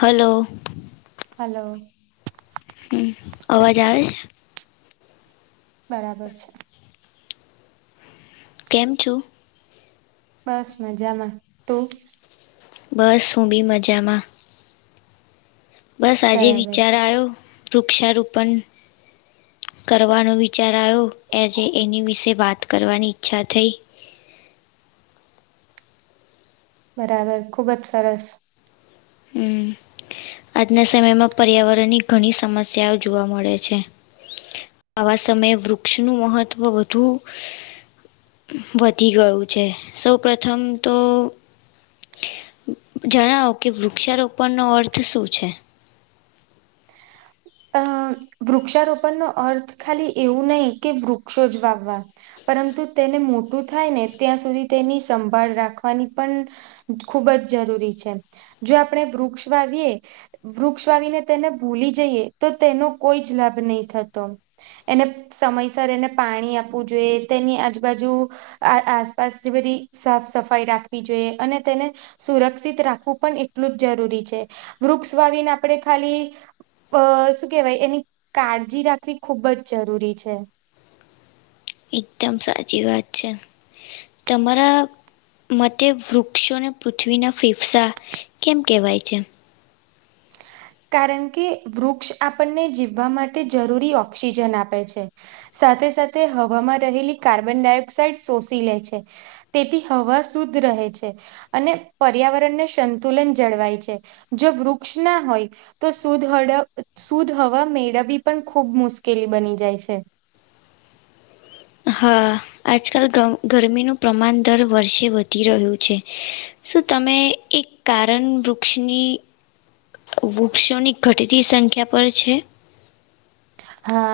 Hello. Hello. હમ અવાજ આવે? બરાબર છે. કેમ છો? બસ મજામાં તું? બસ હું બી મજામાં બસ આજે બરાબર વિચાર આયો વૃક્ષારોપણ કરવાનો વિચાર આયો આજે એની વિશે વાત કરવાની ઈચ્છા થઈ બરાબર ખુબ જ સરસ હમ. આજના સમયમાં પર્યાવરણની ઘણી સમસ્યાઓ જોવા મળે છે. આવા સમયે વૃક્ષનું મહત્ત્વ વધુ વધી ગયું છે, સૌ પ્રથમ તો જણાવો કે વૃક્ષારોપણનો અર્થ શું છે? અ વૃક્ષારોપણ નો અર્થ ખાલી એવું નહી કે વૃક્ષો જ વાવવા પરંતુ તેને મોટું થાય ને ત્યાં સુધી તેની સંભાળ રાખવાની પણ ખુબ જ જરૂરી છે, જો આપણે વૃક્ષ વાવીએ વૃક્ષ વાવીવીને તેને ભૂલી જઈએ તો તેનો કોઈ જ લાભ નહીં થતો. એને સમયસર એને પાણી આપવું જોઈએ. તેની આજુબાજુ આ આસપાસ જે બધી સાફ સફાઈ રાખવી જોઈએ અને તેને સુરક્ષિત રાખવું પણ એટલું જ જરૂરી છે, વૃક્ષ વાવીને આપણે ખાલી અ શું કેવાય એની કાળજી રાખવી ખુબ જ જરૂરી છે. એકદમ સાચી વાત છે, તમારા મતે વૃક્ષોને પૃથ્વીના ફેફસા કેમ કહેવાય છે? કારણ કે વૃક્ષ આપણને જીવવા માટે જરૂરી ઓક્સિજન આપે છે. સાથે સાથે હવામાં રહેલી કાર્બન ડાયોક્સાઇડ શોષી લે છે. તેથી હવા શુદ્ધ રહે છે. અને પર્યાવરણને સંતુલન જળવાય છે, જો વૃક્ષ ના હોય તો સુુધ હડ સુુધ હવા મેળવવી પણ ખુબ મુશ્કેલી બની જાય છે. હ આજકાલ ગમ ગરમીનું પ્રમાણ દર વર્ષે વધી રહ્યું છે. શું તમે એક કારણ વૃક્ષની? વૃક્ષોની ઘટતી સંખ્યા પર છે. હા.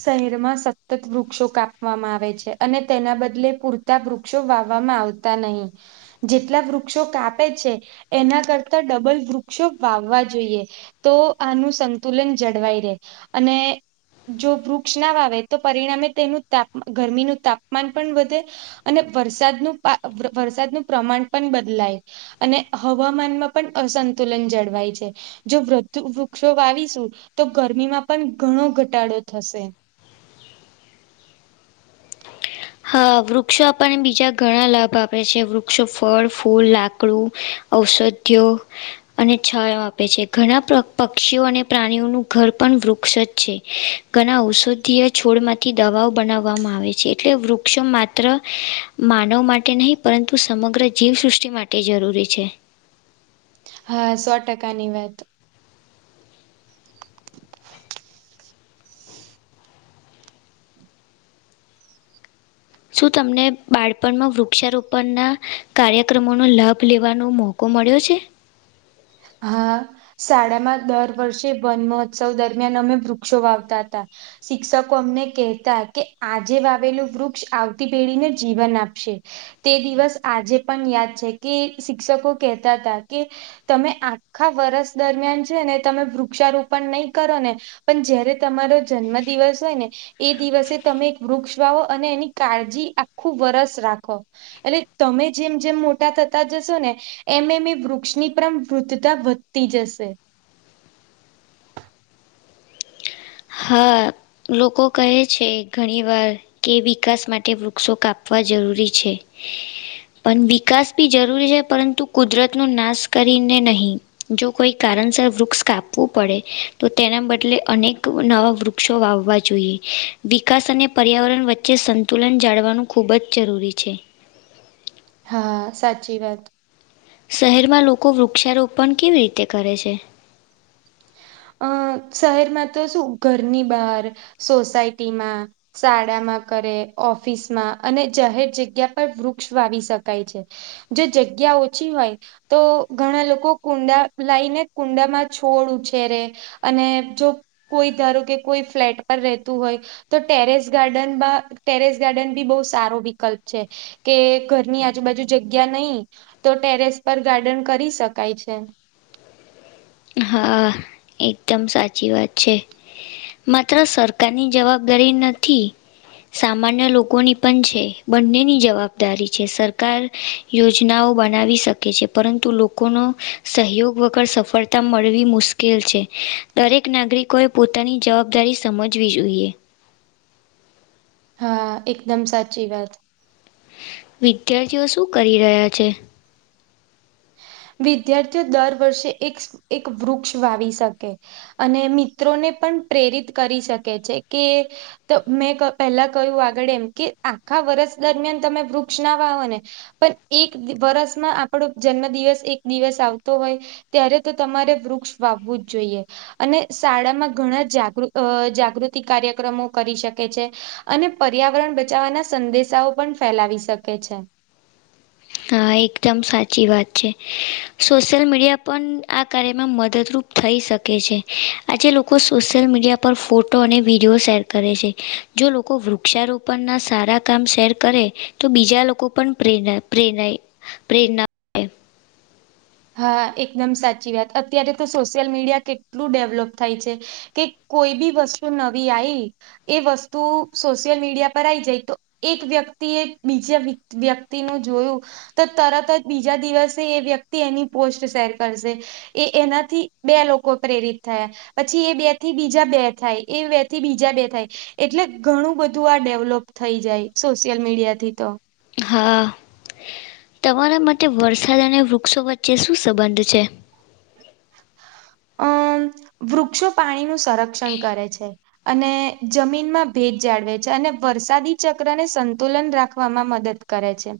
શહેરમાં સતત વૃક્ષો કાપવામાં આવે છે, અને તેના બદલે પૂર તા વૃક્ષો વાવવામાં આવતા નહીં. જેટલા વૃક્ષો કાપે છે, એના કરતા ડબલ વૃક્ષો વાવવા જોઈએ. તો આનું સંતુલન જળવાઈ રે અને જો વૃક્ષ ના વાવે તો પરિણામે તેનું તાપ ગરમીનું તાપમાન પણ વધે અને વરસાદનું પા વરસાદનું પ્રમાણ પણ બદલાય અને હવામાનમાં પણ અસંતુલન જળવાય છે. જો વૃદ્ધ વૃક્ષો વાવીશું તો ગરમીમાં પણ ઘણો ઘટાડો થશે. હ વૃક્ષો આપણને બીજા ઘણા લાભ આપે છે, વૃક્ષો ફળ, ફૂલ, લાકડું ઔષધિઓ. અને છાયો આપે છે, ઘણા પક્ષીઓ અને પ્રાણીઓનું ઘર પણ વૃક્ષ જ છે. ઘણા ઔષધીય છોડમાંથી દવાઓ બનાવવામાં આવે છે, એટલે વૃ ક્ષો માત્ર માનવ માટે નહીં પરંતુ સમગ્ર જીવસૃષ્ટિ માટે જરૂરી છે. હા સો ટકાની વાત શું તમને બાળપણમાં વૃક્ષારોપણના કાર્યક્રમોનો લાભ લેવાનો મો કો મળ્યો છે? હા શાળામાં દર વર્ષે વન મહોત્સવ દરમિયાન અમે વૃક્ષો વાવતાતા. શિક્ષકો અમને કહેતા કે આજે વાવેલું વૃક્ષ આવતી પેઢીને જીવન આપશે તે દિવસ આજે પણ યાદ છે, કે શિક્ષકો કેહેતા હતા કે તમે આખા વરસ દરમિયાન છે, ને તમે વૃક્ષારોપણ નહી કરો ને પન જયારે તમારો જન્મ દિવસ હોય ને એ દિવસે તમે એક વૃક્ષ વાવો અને એની કાળજી આખું વરસ રાખો એટલે તમે જેમ જેમ મોટા થતા જશો ને એમ એમ એ વૃક્ષની [inaudible] વૃદ્ધતા વધતી જશે. હા લોકો કહે છે, ઘણી વાર કે વિકાસ માટે વૃક્ષો કાપવા જરૂરી છે. પન વિકાસ બી જરૂરી છે, પરંતુ કુદરત નો નાશ કરીને નહીં જો કોઈ કારણસર વૃક્ષ કાપવું પડે તો તેના બદલે અનેક નવા વૃક્ષો વાવવા જોઈએ વિકાસ અને પર્યાવરણ વચ્ચે સંતુલન જાળવાનું ખૂબ જ જરૂરી છે. હા સાચી વાત શહેરમાં લોકો વૃક્ષારોપણ કેવી રીતે કરે છે? અ શહેરમાં તો શું ઘરની બહાર સોસાયટીમાં શાળામાં કરે ઓફિસમાં અને જાહેર જગ્યા પર વૃક્ષ વાવી શકાય છે. જો જગ્યા ઓછી હોય તો ઘણા લોકો કુંડા લાવીને કુંડા માં છોડ [inaudible] [unintelligible] અને જો કોઈ ધારો કે કોઈ ફ્લેટ પર રહેતું હોય. તો ટેરેસ ગાર્ડન બા ટેરેસ ગાર્ડન બી બો સારો વિકલ્પ છે. કે ઘરની આજુબાજુ જગ્યા નહી તો ટેરેસ પર ગાર્ડન કરી શકાય છે. હા એકદમ સાચી વાત છે. માત્ર સરકારની જવાબદારી નથી. સામાન્ય લોકોની પણ છે, બંનેની જવાબદારી છે, સરકાર યોજનાઓ બનાવી શકે છે, પરંતુ લોકોનો સહયોગ વગર સફળ તા મળવી મુશ્કેલ છે, દરેક નાગરિકોએ પોતાની જવાબદારી સમજવી જોઈએ. હા એકદમ સાચી વાત વિદ્યાર્થીઓ શું કરી રહ્યા છે? વિદ્યાર્થીઓ દર વર્ષે એક એક વૃક્ષ વાવી શકે અને મિત્રોને પણ પ્રેરિત કરી શકે છે, કે તો મેં ક પહેલા કહ્યું આગળ એમ કે આખા વર્ષ દરમિયાન તમે વૃક્ષ ના વાવો ને પન એક વરસમાં આપણો જન્મ દિવસ એક દિવસ આવતો હોય ત્યારે તો તમારે વૃક્ષ વાવવું જ જોઈએ. અને શાળામાં ઘણા જાગૃ અ જાગૃતિ કાર્યક્રમો કરી શકે છે. અને પર્યાવરણ બચાવવાના સંદેશાઓ પણ ફેલાવી શકે છે. હા એકદમ સાચી વાત છે, સોશિયલ મીડિયા પણ આ કાર્યમાં મદદરૂપ થઈ શકે છે, આજે લોકો સોશિયલ મીડિયા પર ફોટો અને વિડીયો શેર કરે છે. જો લોકો વૃક્ષારોપણના સારા કામ શેર કરે તો બીજા લોકો પણ પ્રેરા પ્રેરાય પ્રેરના હા એકદમ સાચી વાત અત્યારે તો સોશિયલ મીડિયા કેટલું ડેવલોપ થાય છે. કે કોઈ બી વસ્તુ નવી આયી એ વસ્તુ સોશિયલ મીડિયા પર આવી જાય તો એક વ્યક્તિએ બીજા વ્યવ્યક્તિનું જોયું તો તરત જ બીજા દિવસે એ વ્યક્તિ એની પોસ્ટ શેર કરશે એ એનાથી બે લોકો પ્રેરિત થયા પછી એ બે થી બીજા બે થાય એ બે થી બીજા બે થાય એટલે ઘણું બધું આ ડેવલોપ થઈ જાય સોશિયલ મીડિયા થી તો હા તમારા માટે વરસાદ અને વૃક્ષો વચ્ચે શું સંબંધ છે? [inaudible] અમ વૃક્ષો પાણીનું સંરક્ષણ કરે છે. અને જમીનમાં ભેજ જાળવે છે અને વરસાદી ચક્રને સંતુલન રાખવામાં મદદ- - કરે છે.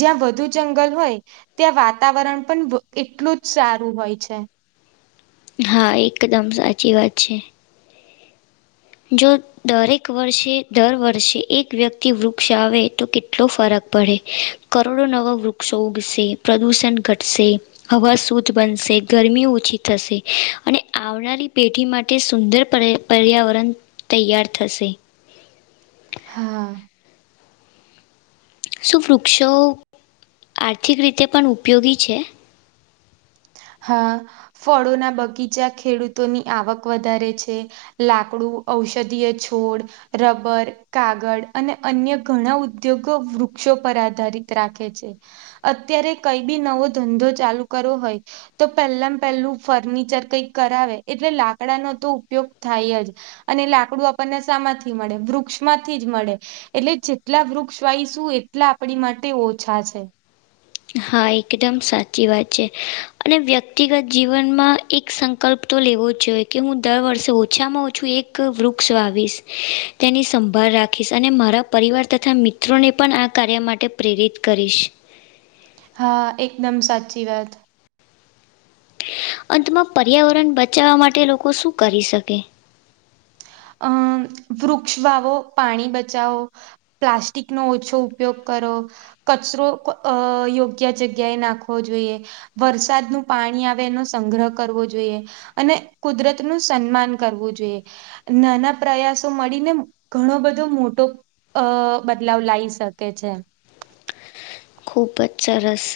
જ્યાં વધુ જંગલ હોય ત્યાં વાતાવરણ પણ એટલું જ સારું હોય છે. તો- - હા એકદમ સાચી વાત છે. જો- - દરેક વર્ષે દર વર્ષે એક વ્યક્તિ વૃક્ષ આવે તો કેટલો ફરક પડે- - કરોડો નવા વૃક્ષોગસે પ્રદૂષણ ઘટશે. હવા શુદ્ધ બનશે ગરમી ઓછી થશે અને આવનારી પેઢી માટે સુંદર પર્ય- - પર્યાવરણ તૈયાર થશે. હા. શું વૃક્ષો આર્થિક રીતે પણ ઉપયોગી છે. હા ફળોના બગીચા ખેડૂતોની આવક વધારે છે. લાકડું ઔષધીય છોડ- - રબર કાગળ અને અન્ય ઘણા ઉદ્યોગો વૃક્ષો પર આધારિત રાખે છે. અત્યારે કઈ બી નવો ધંધો ચાલુ કરો હોય. તો પહેલામ પહેલું ફર્નિચર કઈક કરાવે એટલે લાકડાનો તો ઉપયોગ થાય જ. અને લાકડું આપણને શામાંથી મળે વૃક્ષ માંથી જ મળે. એટલે જેટલા વૃક્ષ વાઈશું એટલા આપણી માટે ઓછા છે. હા એકદમ સાચી વાત છે અને વ્યક્તિગત જીવનમાં- - એક સંકલ્પ તો લેવો જ જોઈએ કે હું દર વર્ષે ઓછામાં ઓછું એક વૃક્ષ વાવીશ- - તેની સંભાળ રાખીશ અને મારા પરિવાર તથા મિત્રોને પણ આ કાર્ય માટે પ્રેરિત કરીશ. હા એકદમ સાચી વાત. અંતમાં પર્યાવરણ બચાવવા માટે લોકો શું કરી શકે. અમ વૃક્ષ વાવો પાણી બચાવો- - પ્લાસ્ટિક નો ઓછો ઉપયોગ કરો. કચરો યોગ્ય જગ્યાએ નાખવો જોઈએ. વરસાદનું પાણી આવે એનો સંગ્રહ કરવો જોઈએ. અને કુદરત નું સન્માન કરવું જોઈએ. નાના પ્રયાસો મળીને ઘણો બધો મોટો- - અ બદલાવ લાવી શકે છે. ખૂબ જ સરસ.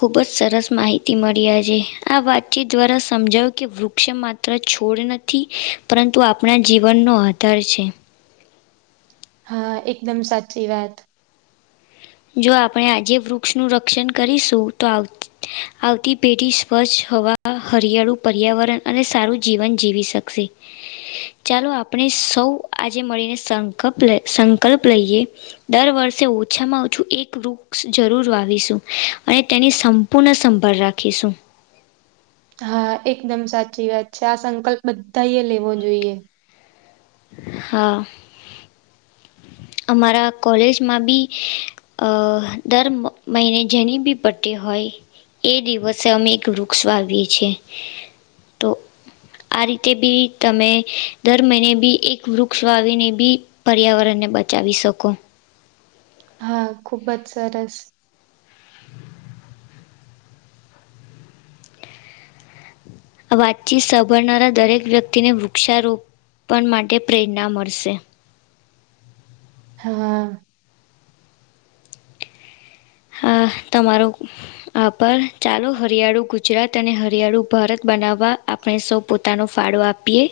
ખૂબ જ સરસ માહિતી મળી છે આ વાતચીત દ્વારા સમજાવું કે વૃક્ષ મા- - તર છોડ નથી પરંતુ આપણા જીવનનો આધાર છે. હા એકદમ સાચી વાત. જો આપણે આજે વૃક્ષનું રક્ષણ કરીશું તો આવ- - આવતી પેઢી સ્વચ્છ હવા હરિયાળુ પર્યાવરણ અને સારું જીવન જીવી શકશે. ચાલો આપણે સૌ આજે મળીને સંકલ્પ સંકલ્પ લઈએ- - દર વર્ષે ઓછામાં- - હ જો એક વૃક્ષ જરૂર વાવીશું અને તેની સંપૂર્ણ સંભાળ રાખીશું. હા એકદમ સાચી વાત છે આ સંકલ્પ બધા એ લેવો જોઈએ. હા અમારા કોલેજમાં બી- - અ દર મહિને જેની બી બર્થડે હોય- - એ દિવસે અમે એક વૃક્ષ વાવીએ છીએ તો આ રીતે બી તમે દર મહિને બી એક વૃક્ષ વાવીને બી પર્યાવરણને બચાવી શકો હા ખુબજ સરસ આ વાતચીત સાંભળનારા દરેક વ્યક્તિને વૃક્ષારોપણ માટે પ્રેરણા મળશે હા હા તમારો આ પર ચાલો હરિયાળુ ગુજરાત અને હરિયાળુ ભારત બનાવવા આપણે સૌ પોતાનો ફાળો આપીએ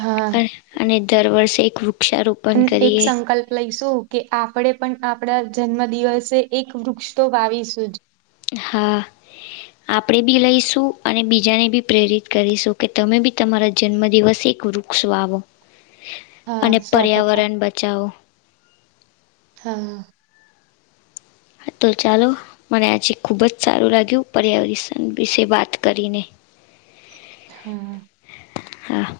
હા અને દર વર્ષે એક વૃક્ષારોપણ અને એક કરીએ સંકલ્પ લઈશું કે આપણેે પણ આપણા જન્મ દિવસે એક વૃક્ષતો વાવીશું હા આપણેે બી લઈશું અને બીજાને બી પ્રેરિત કરીશું કે તમે બી તમારા જન્મ દિવસ એક રૂપ વૃક્ષ વાવો હા અને સો ટકા પર્યાવરણ બચાવો હા હા તો ચાલો મને આજે ખુબજ સારું લાગ્યું પર્યાવરષણ વિશે વાત કરીને હા હા